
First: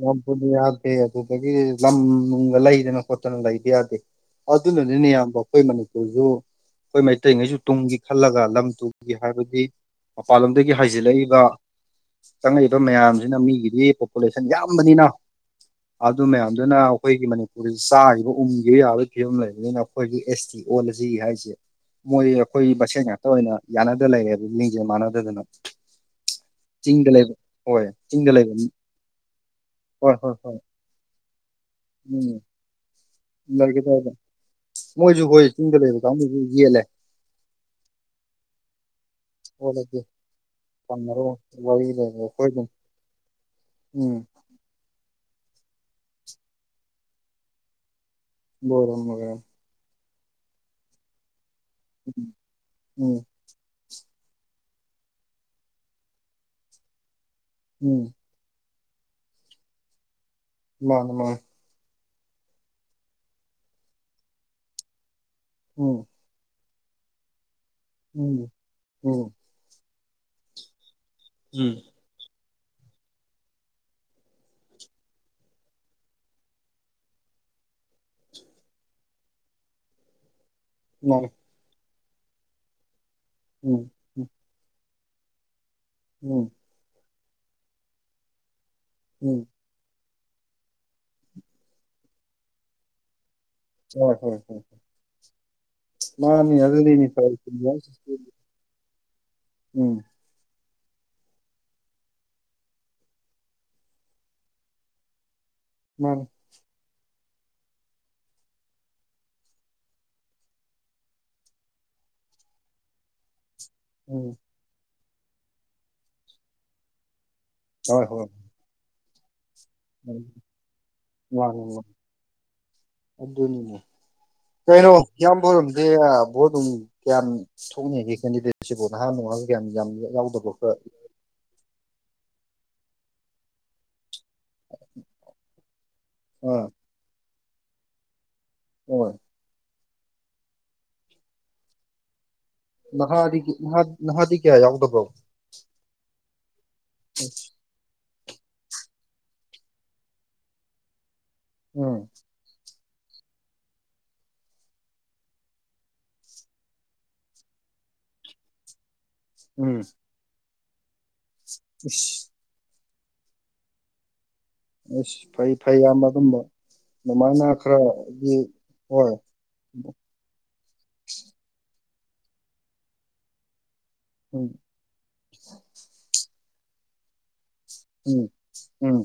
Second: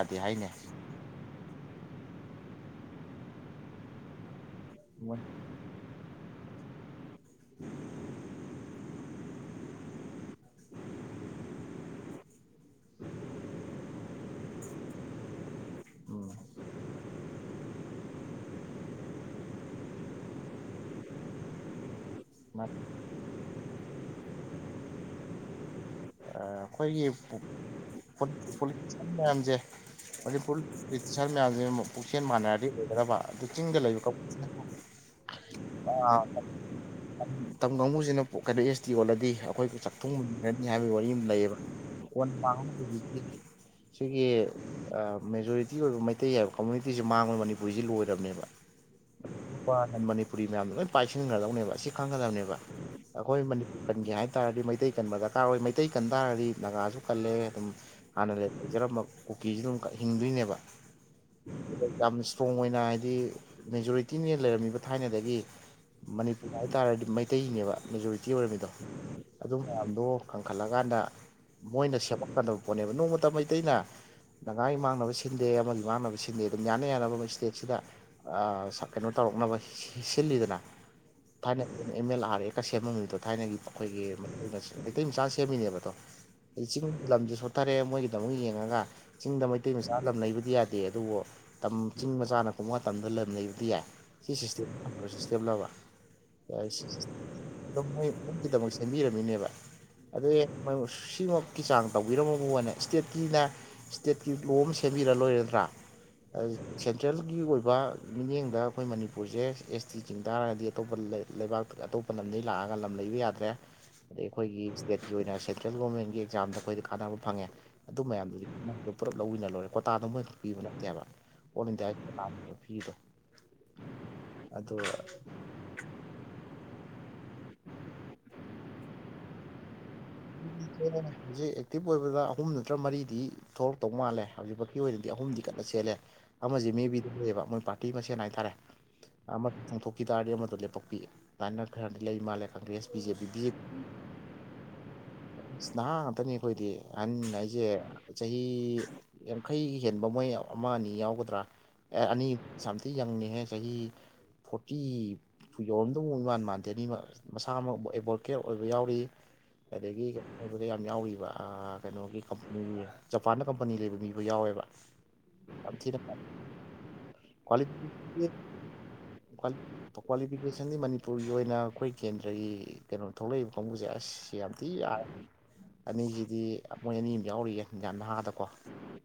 ꯂꯕꯨꯗꯤ ꯌꯥꯗꯦ ꯑꯗꯨꯗꯒꯤ ꯂꯝꯅꯨꯡꯒ ꯂꯩꯗꯅ ꯈꯣꯠꯇꯅ ꯂꯩꯕ ꯌꯥꯗꯦ ꯑꯗꯨꯅ ꯅꯤꯅꯦ ꯃꯣꯏ ꯏꯌꯥꯝꯕ ꯑꯩꯈꯣꯏ ꯃꯅꯤꯄꯨꯔꯖꯨ ꯑꯩꯈꯣꯏ ꯃꯩꯇꯩꯉꯩꯁꯨ ꯇꯨꯡꯒꯤ ꯈꯜꯂꯒ ꯂꯝ ꯇꯨꯒꯤ ꯍꯥꯏꯕꯗꯤ ꯃꯄꯥꯟꯂꯝꯗꯒꯤ ꯍꯥꯏꯖꯤꯜꯂꯛꯏꯕ ꯆꯪꯉꯛꯏꯕ ꯃꯌꯥꯝꯁꯤꯅ ꯃꯤꯒꯤꯗꯤ ꯄꯣꯄꯨꯂꯦꯁ ꯁꯟ ꯌꯥꯝꯕꯅꯤꯅ ꯑꯗꯨ ꯎꯝ ꯃꯌꯥꯝꯗꯨꯅ ꯑꯩꯈꯣꯏꯒꯤ ꯃꯅꯤꯄꯨꯔꯗꯤꯗꯤ ꯆꯥꯒꯤꯕ ꯎꯝꯒꯤꯕ ꯌꯥꯕꯩ ꯐꯤꯕꯝ ꯂꯩꯕꯅꯤꯅ ꯑꯩꯈꯣꯏꯒꯤ ꯑꯦꯁ ꯇꯤ ꯑꯣꯜꯂꯁꯤ ꯍꯥꯏꯁꯦ ꯃꯣꯏ ꯑꯩꯈꯣꯏ ꯃꯁꯦꯟ ꯉꯥꯛꯇ ꯑꯣꯏꯅ ꯌꯥꯅꯗ ꯂꯩꯔꯦ ꯗꯨ ꯂꯤꯡꯖꯦꯟ ꯃꯥꯟꯅꯗꯗꯅ ꯑꯩꯈꯣꯏꯒꯤ ꯆꯤꯡꯗ ꯂꯩꯕ ꯍꯣꯏ ꯆꯤꯡꯗ ꯂꯩꯕ [unintelligible] ꯃꯌꯥꯝꯁꯦ ꯍꯣꯏ ꯍꯣꯏ ꯍꯣꯏ ꯃꯅꯤꯄꯨꯔ ꯑꯣꯐꯤꯁꯔ ꯃꯌꯥꯝꯁꯦ ꯄꯨꯛꯆꯦꯟ ꯎꯝ ꯃꯥꯟꯅꯔꯗꯤ ꯑꯣꯏꯒꯗꯕ ꯑꯗꯨ ꯆꯤꯡꯗ ꯂꯩꯒꯗꯕ ꯂꯩꯕꯅ ꯃꯣꯏꯁꯨ [unintelligible] ꯍꯣꯏ ꯆꯤꯡꯗ ꯂꯩꯕ ꯀꯥꯡꯕꯨꯁꯤꯅ ꯌꯦꯠꯂꯦ ꯃꯇꯝ ꯀꯥꯡꯕꯨꯁꯤꯅ ꯀꯩꯅꯣ ꯑꯦꯁ ꯇꯤ ꯑꯣꯅꯗꯤ ꯑꯩꯈꯣꯏꯕꯨ ꯑꯣꯜꯂꯗꯤ ꯆꯥꯛꯊꯨꯡ ꯃꯨꯟꯒ꯭ꯔꯅꯤ ꯍꯥꯏꯕꯒꯤ ꯋꯥꯔꯤ ꯑꯃ ꯐꯪꯉꯔꯣꯏ ꯂꯩꯌꯦꯕ ꯋꯥꯔꯤ ꯂꯩꯔꯦ ꯑꯩꯈꯣꯏ ꯑꯗꯨꯝ [unintelligible] ꯎꯝ ꯁꯤꯒꯤ ꯑꯥ ꯃꯦꯖꯣꯔꯤꯇꯤ ꯑꯣꯏꯕ ꯃꯩꯇꯩ ꯍꯥꯏꯕ ꯀꯝꯃꯨꯅꯤꯇꯤꯁꯤ ꯃꯥꯡꯕꯗ ꯃꯅꯤꯄꯨꯔꯁꯤ ꯂꯣꯏꯔꯕꯅꯤ ꯅꯦꯕ ꯂꯣꯏꯔꯝ ꯂꯣꯏꯔꯝ ꯅꯅ ꯃꯅꯤꯄꯨꯔꯤ ꯃꯌꯥꯝꯗꯣ ꯂꯣꯏꯅ ꯄꯥꯏꯁꯤꯟꯈ꯭ꯔꯗꯧꯅꯦꯕ ꯑꯁꯤ ꯈꯪꯒꯗꯕꯅꯦꯕ ꯎꯝ ꯑꯩꯈꯣꯏ ꯃꯅꯤꯄꯨꯔ ꯀꯟꯒꯦ ꯍꯥꯏ ꯇꯥꯔꯗꯤ ꯃꯩꯇꯩ ꯀꯟꯕ ꯗꯔꯀꯥꯔ ꯑꯣꯏ ꯃꯩꯇꯩ ꯀꯟ ꯇꯥꯔꯗꯤ ꯅꯥꯒꯥꯁꯨ ꯀꯜꯂꯦ ꯑꯗꯨꯝ ꯎꯝ ꯍꯥꯟꯅ ꯂꯩꯖꯔꯝꯕ ꯀꯨꯀꯤꯁꯨ ꯑꯗꯨꯝ ꯍꯤꯡꯗꯣꯏꯅꯦꯕ ꯃꯥꯅꯦ ꯃꯥꯅꯦ ꯌꯥꯝꯅ ꯏꯁꯇ꯭ꯔꯣꯡ ꯑꯣꯏꯅ ꯍꯥꯏꯗꯤ ꯃꯦꯖꯣꯔꯤꯇꯤꯅꯦꯅ ꯂꯩꯔꯝꯃꯤꯕ ꯊꯥꯏꯅꯗꯒꯤ ꯎꯝ ꯃꯅꯤꯄꯨꯔ ꯍꯥꯏꯇꯥꯔꯗꯤ ꯃꯩꯇꯩꯅꯦꯕ ꯃꯦꯖꯣꯔꯤꯇꯤ ꯎꯝ ꯑꯣꯏꯔꯝꯃꯤꯗꯣ ꯎꯝ ꯑꯗꯨ ꯃꯌꯥꯝꯗꯣ ꯀꯟꯈꯠꯂꯀꯥꯟꯗ ꯎꯝ ꯃꯣꯏꯅ ꯁꯦꯝꯃꯛꯀꯗꯕ ꯄꯣꯠꯅꯦꯕ ꯅꯣꯡꯃꯇ ꯃꯩꯇꯩꯅ ꯅꯥꯒꯥꯒꯤ ꯃꯥꯡꯅꯕ ꯁꯤꯟꯗꯦ ꯑꯃꯒꯤ ꯃꯥꯡꯅꯕ ꯁꯤꯟꯗꯦ ꯑꯗꯨꯝ ꯌꯥꯅ ꯌꯥꯅꯕ ꯏꯁꯇꯦꯠꯁꯤꯗ ꯑꯥ ꯀꯩꯅꯣ ꯇꯧꯔ ꯇꯧꯔꯛꯅꯕ ꯁꯤꯜꯂꯤꯗꯅ ꯎꯝ ꯊꯥꯏꯅ ꯑꯦꯝ ꯑꯦꯜ ꯑꯥꯔ ꯑꯦꯒ ꯁꯦꯝꯃꯝꯃꯤꯗꯣ ꯊꯥꯏꯅꯒꯤ ꯎꯝ ꯑꯩꯈꯣꯏꯒꯤ ꯎꯝ ꯃꯩꯇꯩ ꯃꯆꯥꯅ ꯁꯦꯝꯃꯤꯅꯦꯕꯗꯣ ꯎꯝ ꯆꯤꯡ ꯂꯝꯁꯦ ꯁꯣꯠꯊꯔꯦ ꯃꯣꯏꯒꯤꯗꯃꯛ ꯌꯦꯡꯉꯒ ꯎꯝ ꯆꯤꯡꯗ ꯃꯩꯇꯩ ꯃꯆꯥ ꯂꯝ ꯂꯩꯩꯕꯗꯤ ꯌꯥꯗꯦ ꯑꯗꯨꯕꯨ ꯇ ꯆꯤꯡ ꯃꯆꯥꯥꯅ ꯀꯨꯝꯕ ꯃꯇꯝꯗ ꯂꯝ ꯂꯩꯕ ꯌꯥꯏ ꯁꯤ ꯁꯤꯁꯇꯦꯝ ꯑꯐꯕ ꯁꯤꯁꯇꯦꯝꯂꯕ ꯃꯥꯅꯦ ꯑꯗꯨꯅꯤꯅꯦ ꯇꯧꯔꯤꯁꯦ ꯏꯟꯗꯤꯌꯥꯏ ꯁꯤꯁꯇꯦꯝꯁꯦ ꯁꯤꯟꯕꯤꯔꯝꯃꯤꯅꯦꯕ ꯑꯗꯨꯅꯦ ꯁꯤꯃꯛꯀꯤ ꯆꯥꯡ ꯇꯧꯕꯤꯔꯝꯃꯕꯨꯅ ꯏꯁꯇꯦꯠꯀꯤꯅ ꯏꯁꯇꯦꯠꯀꯤ ꯂꯣ ꯑꯃ ꯁꯦꯝꯕꯤꯔ ꯂꯣꯏꯔꯦ ꯅꯠꯇ꯭ꯔꯥ ꯃꯥꯅꯤ ꯑꯩ ꯁꯦ ꯇ꯭ꯔꯦꯜꯒꯤ ꯑꯣꯏꯕ ꯃꯤꯠꯌꯦꯡꯗ ꯑꯩꯈꯣꯏ ꯃꯅꯤꯄꯨꯔꯁꯦ ꯑꯦꯁ ꯇꯤ ꯆꯤꯡ ꯇꯥꯔꯒꯗꯤ ꯑꯇꯣꯞꯄ ꯂꯩꯕꯥꯛꯇ ꯑꯇꯣꯞꯄ ꯑꯇꯣꯞꯄ ꯂꯝꯗꯒꯤ ꯂꯥꯛꯑꯒ ꯂꯝ ꯂꯩꯕ ꯌꯥꯗ꯭ꯔꯦ ꯑꯗꯩ ꯎꯝ ꯑꯩꯈꯣꯏꯒꯤ ꯏꯁꯇꯦꯠꯀꯤ ꯑꯣꯏꯅ ꯁꯦꯟꯇ꯭ꯔꯦꯜ ꯒꯣꯔꯃꯦꯟꯒꯤ ꯑꯦꯛꯖꯥꯝꯗ ꯑꯩꯈꯣꯏꯗꯤ ꯀꯥꯟꯅꯕ ꯐꯪꯉꯦ ꯑꯗꯨ ꯍꯣꯏ ꯍꯣꯏ ꯃꯌꯥꯝꯗꯨꯗꯤ ꯄꯨꯂꯞ ꯂꯧꯃꯤꯟꯅ ꯂꯣꯏꯔꯦ ꯀꯣꯇꯥꯗꯣ ꯃꯥꯅꯤ ꯃꯣꯏꯈꯛ ꯄꯤꯕ ꯅꯠꯇꯦꯕ ꯑꯣꯜ ꯃꯥꯅꯤ ꯏꯟꯗꯤꯌꯥ ꯑꯗꯨꯅꯤꯅꯦ ꯑꯗꯣ ꯀꯩꯅꯣ ꯏꯌꯥꯝꯕ ꯍꯣꯏꯔꯣꯝꯗꯤ ꯚꯣꯠ ꯅꯨꯡ ꯀꯌꯥꯝ ꯊꯣꯛꯅꯤꯒꯦ ꯀꯦꯟꯗꯤꯗꯦꯠꯁꯤꯕꯨ ꯅꯍꯥꯟ ꯅꯨꯡꯉꯥꯏ ꯅꯤ [unintelligible] ꯍꯧꯖꯤꯛ ꯑꯦꯛꯇꯤꯚ ꯑꯣꯏꯕꯗ ꯑꯍꯨꯝ ꯅꯠꯇ꯭ꯔ ꯃꯔꯤꯗꯤ ꯊꯣꯛꯔꯛꯇꯧ ꯃꯥꯜꯂꯦ ꯍꯧꯖꯤꯛꯐꯥꯎꯀꯤ ꯑꯣꯏꯅꯗꯤ ꯑꯍꯨꯝꯗꯤ ꯀꯟꯅ ꯆꯦꯜꯂꯦ ꯑꯥ ꯑꯃꯁꯤ ꯃꯦ ꯕꯤꯗ ꯂꯩꯌꯦꯕ ꯃꯣꯏ ꯄꯥꯔꯇꯤ ꯃꯁꯦꯟ ꯍꯥꯏꯇꯥꯔꯦ ꯍꯣꯏ ꯑꯃ ꯆꯣꯡꯊꯣꯛꯈꯤ ꯇꯥꯔꯗꯤ ꯑꯃꯗꯣ ꯂꯦꯞꯄꯛꯄꯤ ꯑꯗꯨꯃꯥꯏꯅ ꯈꯔꯗꯤ ꯂꯩ ꯃꯥꯜꯂꯦ Congress B J P B J P ꯅꯍꯥꯗꯤꯒꯤ ꯅꯍꯥꯗꯤ ꯅꯍꯥꯗꯤ ꯀꯌꯥ ꯌꯥꯎꯗꯕ꯭ꯔꯣ ꯑꯁ ꯅꯍꯥ ꯉꯥꯛꯇꯅꯤ ꯑꯩꯈꯣꯏꯗꯤ ꯑꯍꯟ ꯍꯥꯏꯖꯦ ꯆꯍꯤ ꯌꯥꯡꯈꯩ ꯍꯦꯟꯕ ꯃꯣꯏ ꯑꯃ ꯑꯅꯤ ꯌꯥꯎꯒꯗ꯭ꯔꯥ ꯑꯦ ꯎꯝ ꯑꯅꯤ ꯁꯝ ꯁꯤ ꯌꯪꯉꯅꯤꯍꯦ ꯆꯍꯤ ꯐꯣꯔꯇꯤ ꯌꯧꯔꯝꯗꯧ ꯏꯃꯥꯟ ꯃꯥꯟꯗꯦꯅꯦ ꯃꯁꯥꯃꯛ ꯑꯦꯗꯕꯣꯀꯦꯗ ꯑꯣꯏꯕ ꯌꯥꯎꯔꯤ ꯎꯝ ꯑꯗꯒꯤ [unintelligible] ꯌꯥꯝ ꯌꯥꯎꯔꯤꯕ ꯀꯩꯅꯣꯒꯤ ꯏꯁ ꯀꯝꯄꯅꯤ ꯖꯄꯥꯟꯗ ꯀꯝꯄꯅꯤ ꯂꯩꯕ ꯃꯤ ꯑꯗꯨ ꯌꯥꯎꯋꯦꯕ ꯑꯁ ꯐꯩ ꯌꯥꯝ ꯐꯩ ꯊꯤꯅ ꯏꯌꯥꯝꯕ ꯄꯥ ꯑꯗꯨꯝꯕ ꯑꯗꯨꯃꯥꯏꯅ ꯈꯔꯗꯤ ꯍꯣꯏ ꯀ꯭ꯋꯥꯂꯤꯐꯤꯀꯦꯁꯟꯗꯤ ꯃꯅꯤꯄꯨꯔꯒꯤ ꯑꯣꯏꯅ ꯑꯩꯈꯣꯏ ꯀꯦꯟꯗ꯭ꯔꯒꯤ ꯀꯩꯅꯣ ꯊꯣꯛꯂꯛꯏꯕ ꯀꯥꯡꯕꯨꯁꯦ ꯑꯁ ꯎꯝ ꯌꯥꯝ ꯊꯤ ꯌꯥ ꯑꯅꯤꯁꯤꯗꯤ ꯃꯣꯏ ꯑꯅꯤ ꯑꯃ ꯌꯥꯎꯔꯤꯌꯦꯦ ꯌꯥꯝ ꯎꯝ ꯅꯍꯥꯗꯀꯣ ꯎꯝ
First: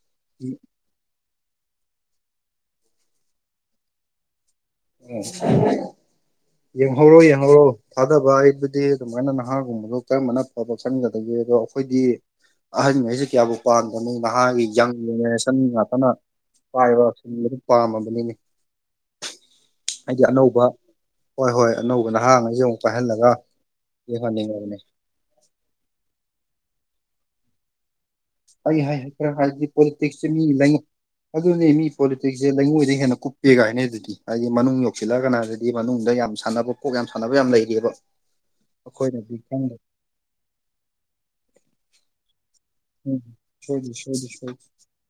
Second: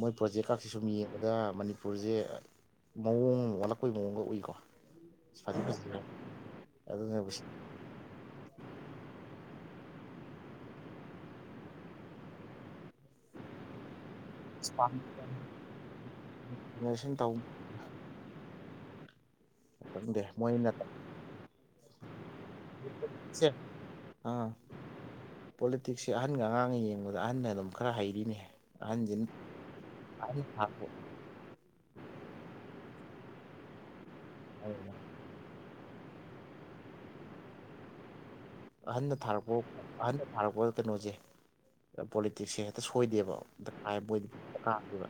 ꯃꯣꯏ ꯄ꯭ꯔꯣꯖꯦꯛ ꯀꯛꯁꯤ ꯁꯨꯝ ꯌꯦꯡꯉ ꯑꯗ ꯃꯅꯤꯄꯨꯔꯁꯦ ꯃꯑꯣꯡ ꯑꯃ ꯑꯣꯂꯛꯄꯩ ꯃꯑꯣꯡꯒ ꯎꯏꯀꯣ ꯐꯗꯤ [unintelligible] ꯐꯖꯩ ꯌꯦꯡꯍꯧꯔꯣ ꯑꯗꯨꯅꯕꯨ ꯌꯦꯡꯍꯧꯔꯣ ꯊꯥꯗꯕ ꯑꯩꯕꯨꯗꯤ ꯑꯗꯨꯃꯥꯏꯅ ꯅꯍꯥꯒꯨꯝꯕꯅꯤ ꯑꯗꯣ ꯀꯔꯝꯕꯅ ꯐꯕ ꯈꯟꯒꯗꯒꯦ ꯑꯗꯣ ꯑꯩꯈꯣꯏꯗꯤ ꯑꯍꯟꯉꯩꯁꯤ ꯀꯌꯥꯕꯨ ꯄꯥꯝꯗꯝꯅꯤ ꯅꯍꯥꯒꯤ ꯌꯪ ꯖꯦꯅꯦꯔꯦꯁꯟ ꯉꯥꯛꯇꯅ ꯄꯥꯢꯕ ꯖꯦꯅꯦꯔꯦꯁꯟ ꯑꯗꯨꯝ ꯇꯧ ꯄꯥꯝꯃꯕꯅꯤꯅꯦ ꯍꯥꯏꯗꯤ ꯈꯪꯗꯦ ꯑꯅꯧꯕ ꯃꯣꯏꯅ ꯍꯣꯏ ꯍꯣꯏ ꯑꯅꯧꯕ ꯅꯍꯥꯉꯩꯁꯤ ꯑꯃꯨꯛ ꯄꯥꯏꯍꯜꯂꯒ ꯌꯦꯡꯍꯟ ꯅꯤꯡꯕꯅꯦ ꯄꯣꯂꯤꯇꯤꯛꯁꯦ ꯑꯍꯟꯒ ꯑꯉꯥꯡꯒ ꯌꯦꯡꯕꯗ ꯑꯍꯟꯅ ꯑꯗꯨꯝ ꯈꯔ ꯍꯩ ꯑꯩ ꯍꯥꯏ ꯈꯔ ꯍꯥꯏꯔꯗꯤ ꯄꯣꯂꯤꯇꯤꯛꯁꯁꯦ ꯃꯤ ꯑꯍꯟꯅ ꯂꯩꯉ ꯊꯥꯔꯛꯄ ꯑꯗꯨꯅꯤ ꯃꯤ ꯄꯣꯂꯤꯇꯤꯛꯁꯁꯦ ꯂꯩꯉꯣꯏꯗ ꯍꯦꯟꯅ ꯀꯨꯞꯄꯦ ꯒꯥꯏꯅ ꯍꯥꯏꯅꯩꯗꯨꯗꯤ ꯍꯥꯏꯗꯤ ꯃꯅꯨꯡ ꯌꯧꯁꯤꯜꯂꯑ ꯀꯟꯗꯗꯤ ꯑꯗꯨ ꯃꯅꯨꯡꯗ ꯌꯥꯝ ꯁꯥꯟꯅꯕ ꯀꯣꯛ ꯌꯥꯝ ꯁꯥꯟꯅꯕ ꯌꯥꯝ ꯂꯩꯔꯤꯑꯕ ꯑꯍꯟꯅꯗ ꯑꯩꯈꯣꯏꯅꯗꯤ ꯊꯥꯔꯛꯄ ꯈꯪꯗꯕ ꯑꯍꯟꯅꯗ ꯊꯥꯔꯛꯄ ꯀꯩꯅꯣꯁꯦ ꯄꯣꯂꯤꯇꯤꯛꯁꯁꯦ ꯍꯦꯛꯇ ꯎꯝ ꯁꯣꯏꯗꯦꯕ ꯁꯣꯏꯗꯤ ꯗꯥꯏ ꯁꯣꯏꯗꯤ ꯃꯣꯏꯗꯤ ꯁꯣꯏ ꯀꯥꯗꯦꯕ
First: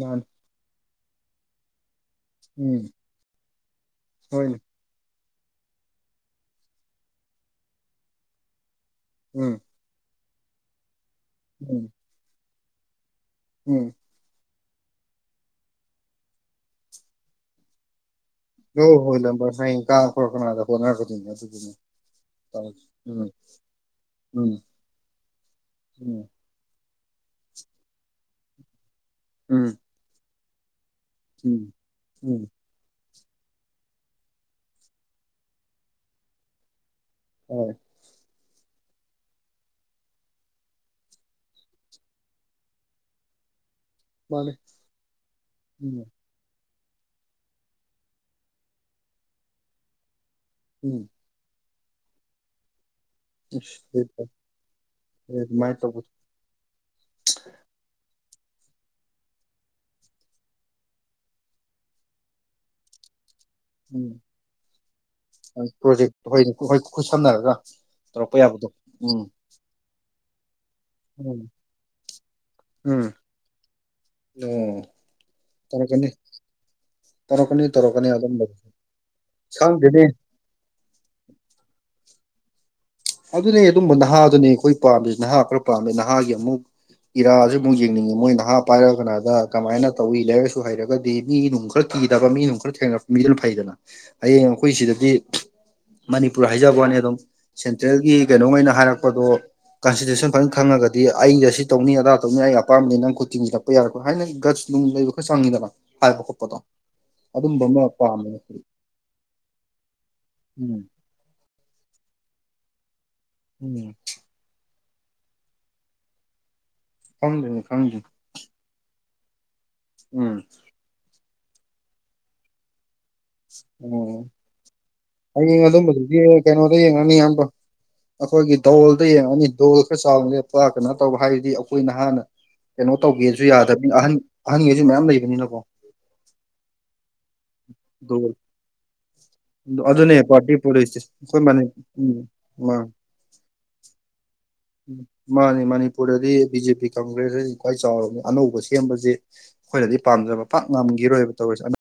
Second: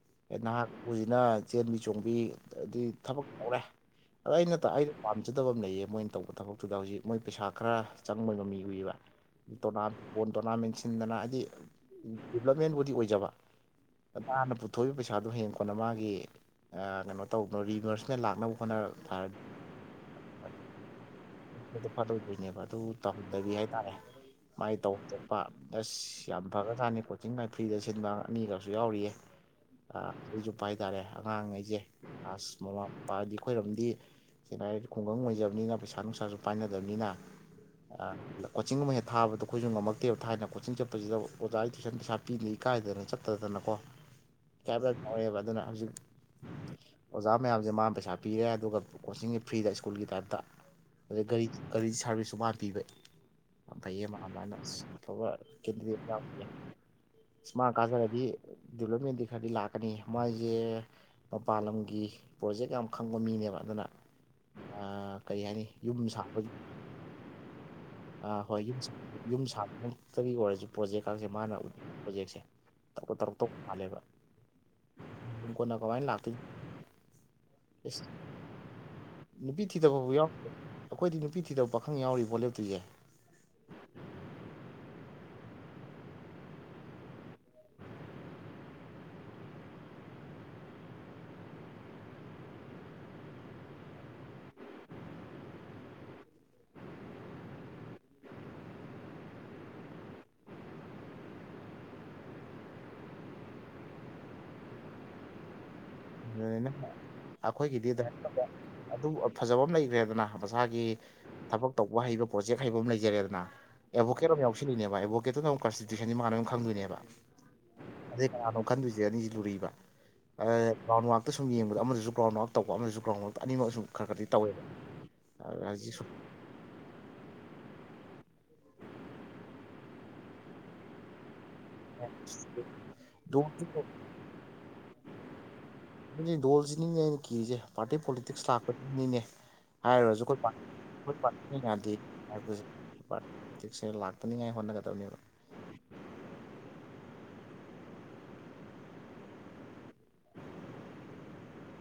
ꯃꯥꯅꯤ [unintelligible] ꯆꯦꯟꯕꯤ ꯆꯣꯡꯕꯤ ꯎꯝ ꯑꯗꯨꯗꯤ ꯊꯕꯛ ꯇꯧꯔꯦ ꯑꯗ ꯑꯩꯅ ꯍꯣꯏꯅꯦ ꯑꯩꯩꯅ ꯄꯥꯝꯖꯗꯕ ꯑꯃ ꯂꯩꯌꯦ ꯃꯣꯏꯅ ꯇꯧꯕ ꯊꯕꯛꯇꯨꯗ ꯍꯧꯖꯤꯛ ꯃꯣꯏ ꯄꯩꯁꯥ ꯈꯔ ꯆꯪꯕ ꯉꯃꯤ ꯎꯏꯌꯦꯕ ꯎꯝ ꯕꯣꯜ ꯇꯣꯔꯅꯥꯃꯦꯟ ꯁꯤꯟꯗꯅ ꯍꯥꯏꯗꯤ ꯎꯝ ꯗꯤꯕꯂꯞꯃꯦꯟꯕꯨꯗꯤ ꯑꯣꯏꯖꯕ ꯎꯝ [unintelligible] ꯄꯨꯊꯣꯛꯏꯕ ꯄꯩꯁꯥꯗꯣ ꯍꯦꯟ ꯀꯣꯟꯅ ꯃꯥꯒꯤ ꯀꯩꯅꯣ ꯇꯧꯕ ꯔꯤꯚꯔꯁ [unintelligible] ꯐꯗꯣꯏꯅꯦꯕ ꯑꯗꯨ ꯇꯧꯔꯤꯁꯦ ꯎꯝ ꯇꯧꯍꯟꯗꯕꯤ ꯍꯥꯏꯇꯥꯔꯦ ꯎꯝ ꯃꯥꯏꯅ ꯇꯧꯄ ꯎꯝ ꯑꯁ ꯌꯥꯝ ꯐꯒꯔ ꯃꯁꯥꯅꯥ ꯀꯣꯆꯤꯡ ꯒꯥ ꯐ꯭ꯔꯤꯗ ꯁꯤꯟꯕ ꯑꯅꯤꯒꯁꯨ ꯌꯥꯎꯔꯤꯌꯦ ꯎꯝ ꯑꯩꯁꯨ ꯍꯥꯏꯇꯥꯔꯦ ꯑꯉꯥꯡꯉꯩꯁꯦ ꯎꯝ ꯎꯝ ꯑꯥꯁ ꯃꯣꯂꯞ ꯄꯥꯗꯤ ꯑꯩꯈꯣꯏꯔꯝꯗꯤ ꯁ ꯍꯥꯏꯔꯗꯤ ꯈꯨꯡꯒꯪ ꯑꯣꯏꯖꯕꯅꯤꯅ ꯄꯩꯁꯥ ꯅꯨꯡꯁꯥꯁꯨ ꯄꯥꯏꯅꯗꯕꯅꯤꯅ ꯍꯣꯏ [unintelligible] ꯀꯣꯆꯤꯡꯍꯨꯝꯕ ꯍꯦꯛ ꯊꯥꯕꯗꯣ ꯑꯩꯈꯣꯏꯁꯨ ꯉꯝꯃꯛꯇꯦꯕ ꯊꯥꯏꯅ ꯀꯣꯆꯤꯡ ꯆꯠꯄꯁꯤꯗ ꯑꯣꯖꯥꯢ ꯇꯨꯏꯁꯟ ꯄꯩꯁꯥ ꯄꯤꯗ ꯏꯀꯥꯏꯗꯅ ꯆꯠꯇꯗꯅꯀꯣ ꯃꯥꯅꯦ ꯀꯕ꯭ꯂ ꯍꯥꯌꯦꯕ ꯑꯗꯨꯅ ꯍꯧꯖꯤꯛ ꯎꯝ ꯑꯣꯖꯥ ꯃꯌꯥꯝꯁꯦ ꯃꯥꯅ ꯄꯩꯁꯥ ꯄꯤꯔꯦ ꯑꯗꯨꯒ ꯀꯣꯆꯤꯡꯁꯦ ꯐ꯭ꯔꯤꯗ ꯁ꯭ꯀꯨꯜꯒꯤ ꯇꯥꯏꯞꯇ ꯎꯝ ꯑꯩ ꯒꯥꯔꯤ ꯒꯥꯔꯤ ꯁꯥꯔꯚꯤꯁꯁꯨ ꯃꯥꯅ ꯄꯤꯕ ꯏꯁ ꯐꯩꯌꯦ ꯃꯍꯥꯛ ꯌꯥꯝꯅ ꯑꯐꯕꯥ ꯑꯗꯨꯃꯥꯏꯅ ꯀꯦꯟꯗꯤꯗꯦꯠ ꯇꯧꯕꯗꯣ ꯂꯛꯄꯗ ꯃꯥ ꯀꯥꯖꯔꯗꯤ ꯗꯤꯕꯂꯞꯃꯦꯟꯗꯤ ꯈꯔꯗꯤ ꯂꯥꯛꯀꯅꯤ ꯃꯥꯏꯁꯦ ꯃꯄꯥꯟ ꯂꯝꯒꯤ ꯄ꯭ꯔꯣꯖꯦꯛ ꯌꯥꯝ ꯈꯪꯕ ꯃꯤꯅꯦꯕ ꯑꯗꯨꯅ ꯀꯔꯤ ꯍꯥꯏꯅꯤ ꯌꯨꯝ ꯄ꯭ꯔꯣꯖꯦꯛꯇ ꯍꯣꯏ ꯁꯥꯕꯒꯤ ꯍꯣꯏ ꯈꯨꯠꯁꯝꯅꯔꯒ ꯇꯧꯔꯛꯄ ꯌꯥꯕꯗꯣ ꯎꯝ ꯇꯨꯒꯤ ꯋꯥꯔꯤꯖꯨ ꯄꯔꯣꯖꯦꯛ ꯀꯥꯖꯦ ꯎꯝ ꯃꯥꯅ ꯄ꯭ꯔꯣꯖꯦꯛꯁꯦ ꯎꯝ ꯇꯧꯔꯛꯇꯧ ꯃꯥꯥꯜꯂꯦꯕ ꯑꯣ ꯀꯣꯟꯅꯥ ꯇꯧꯔꯛꯀꯅꯤ ꯀꯃꯥꯏꯅ ꯂꯥꯛꯇꯣꯏ ꯇꯧꯔꯛꯀꯅꯤ ꯑꯁ ꯇꯧꯔꯛꯀꯅꯤ ꯑꯗꯨ ꯒꯨꯝꯕꯗꯤ ꯑꯁ ꯅꯨꯄꯤ ꯈꯪꯗꯦꯅꯦ ꯊꯤꯗꯕꯕꯨ ꯌꯥꯎ ꯑꯩꯈꯣꯏꯗꯤ ꯅꯨꯄꯤ ꯊꯤꯗꯕ ꯄꯥꯈꯪ ꯌꯥꯎꯔꯤ ꯕꯣꯠ ꯂꯦꯞꯇꯣꯢꯁꯦ ꯑꯗꯨꯅꯦ ꯑꯗꯨꯝꯕ ꯅꯍꯥꯗꯨꯅꯦ ꯑꯩꯈꯣꯏ ꯄꯥꯝꯃꯤꯁꯤ ꯅꯍꯥ ꯈꯔ ꯄꯥꯝꯃꯦ ꯅꯍꯥꯒꯤ ꯑꯃꯨꯛ ꯏꯔꯥ ꯁꯤ ꯑꯃꯨꯛ ꯌꯦꯡꯅꯤꯡꯉꯤ ꯃꯣꯏ ꯅꯍꯥ ꯄꯥꯏꯔꯒ ꯀꯅꯥꯗ ꯀꯃꯥꯏꯅ ꯇꯧꯏ ꯂꯩꯔꯤꯛꯁꯨ ꯂꯥꯏꯁꯨ ꯍꯩꯔꯒꯗꯤ ꯃꯤ ꯅꯨꯡ ꯈꯔ ꯀꯤꯗꯕ ꯃꯤꯅꯨꯡ ꯈꯔ ꯊꯦꯡꯅꯔꯛꯄ ꯃꯤꯗꯨꯅ ꯐꯩꯗꯅ ꯍꯌꯦꯡ ꯑꯩꯈꯣꯏ ꯁꯤꯗꯗꯤ ꯃꯅꯤꯄꯨꯔ ꯍꯥꯏꯖꯕ ꯋꯥꯅꯦ ꯑꯗꯨꯝ ꯁꯦꯟꯇ꯭ꯔꯦꯜꯒꯤ ꯀꯩꯅꯣꯉꯩꯅ ꯍꯥꯏꯔꯛꯄꯗꯣ ꯀꯟꯁꯤꯗ꯭ꯔꯦꯁꯟ ꯐꯖꯅ ꯈꯪꯉꯒꯗꯤ ꯑꯩꯒ ꯁꯤ ꯇꯧꯅꯤ ꯑꯗꯥ ꯇꯧꯅꯤ ꯑꯩ ꯑꯄꯥꯝꯕꯅꯤ ꯅꯪ ꯈꯨꯠ ꯇꯤꯡꯁꯤꯜꯂꯛꯄ ꯌꯥꯔꯣꯢ ꯀ ꯁꯨꯃꯥꯏꯅ ꯍꯥꯏꯅ ꯒꯥꯠ ꯅꯨꯡ ꯂꯩꯕ ꯈꯔ ꯆꯪꯉꯤꯗꯅ ꯍꯥꯏꯕ ꯈꯣꯠꯄꯗꯣ ꯑꯗꯨꯅ ꯑꯗꯨꯝꯕ ꯑꯃ ꯑꯩꯈꯣꯏꯒꯤꯗꯤ ꯄꯥꯝꯃꯦ ꯑꯗꯨ ꯐꯖꯕ ꯑꯃ ꯂꯩꯈ꯭ꯔꯦꯗꯅ ꯎꯝ ꯃꯁꯥꯒꯤ ꯊꯕꯛ ꯇꯧꯕ ꯍꯩꯕ ꯄ꯭ꯔꯣꯖꯦꯛ ꯍꯩꯕ ꯑꯃ ꯂꯩꯔꯦꯗꯅ ꯎꯝ ꯑꯦꯕꯣꯀꯦ ꯑꯃ ꯌꯥꯎꯁꯤꯜꯂꯤꯅꯦꯕ ꯑꯦꯕꯚꯣꯀꯦꯠꯇꯨ ꯑꯃꯨ ꯀꯟꯁꯇꯤꯇꯌꯨꯁꯟ ꯃꯥ ꯂꯣꯢ ꯈꯪꯗꯣꯏꯅꯦ ꯈꯪꯗꯦꯅꯦ ꯈꯪꯗꯦ ꯑꯗꯩ ꯀꯅꯥꯅꯣ ꯈꯟꯗꯣꯏꯁꯦ ꯑꯅꯤꯁꯤ ꯂꯨꯔꯤꯕ ꯎꯝ ꯇꯨ ꯁꯨꯝ ꯌꯦꯡꯕꯗ ꯑꯃꯗꯁꯨ ꯒꯥꯎꯟ ꯑꯥꯎ ꯇꯧꯕ ꯑꯃꯁꯨ ꯑꯣ ꯍꯌꯦꯡ ꯍꯧꯖꯤꯛ ꯁꯨꯝ ꯑꯗꯨꯝꯕꯗꯨꯗꯤ ꯀꯩꯅꯣꯗ ꯌꯦꯡꯉꯅꯤ ꯑꯌꯥꯝꯕ ꯑꯩꯈꯣꯏꯒꯤ ꯗꯣꯜꯗ ꯌꯦꯡꯉꯅꯤ ꯗꯣꯜ ꯈꯔ ꯆꯥꯎꯕ ꯂꯦꯞꯄ ꯀꯩꯅꯣ ꯇꯧꯕ ꯍꯥꯏꯔꯗꯤ ꯑꯩꯈꯣꯏ ꯅꯍꯥꯟꯅ ꯀꯩꯅꯣ ꯇꯧꯒꯦꯁꯨ ꯌꯥꯗꯕꯅꯤꯅ ꯑꯍꯟ ꯑꯍꯟꯉꯩꯁꯨ ꯃꯌꯥꯝ ꯂꯩꯕꯅꯤꯅꯀꯣ ꯗꯨꯅꯦ ꯗꯣꯜꯁꯤꯅꯤꯅꯦ ꯑꯩꯅ ꯀꯤꯔꯤꯁꯦ ꯄꯥꯔꯇꯤ ꯗꯣꯜ ꯄꯣꯂꯤꯇꯤꯛꯁ ꯂꯥꯛꯄꯅꯤꯅꯦ ꯑꯗꯨꯅꯦ ꯍꯥꯏꯔꯨꯔꯁꯨ ꯄꯥꯔꯇꯤ ꯄꯣꯂꯤꯁꯁꯦ ꯑꯩꯈꯣꯏ ꯑꯩꯈꯣꯏ ꯄꯥꯔꯠ ꯃꯅꯤ ꯎꯝ ꯑꯩꯈꯣꯢ ꯃꯥ ꯄꯥꯔꯠꯇꯤ ꯂꯥꯛꯇꯅꯤꯡꯉꯥꯏ ꯍꯣꯠꯅꯒꯗꯕꯅꯦꯕ ꯃꯥꯅꯤ ꯃꯅꯤꯄꯨꯔꯗꯗꯤ ꯕꯤꯖꯦ ꯄꯤ ꯀꯪꯒ꯭ꯔꯦꯁ ꯍꯥꯢꯁꯤ ꯈ꯭ꯋꯥꯏ ꯆꯥꯎꯔꯕꯅꯤ ꯑꯅꯧꯕ ꯁꯦꯝꯕꯖꯦ ꯑꯩꯈꯣꯏꯅꯗꯤ ꯄꯥꯝꯖꯕ ꯄꯥꯛ ꯉꯝꯒꯤꯔꯣꯏꯕ ꯇꯧꯔꯤꯁꯦ ꯑꯅꯥ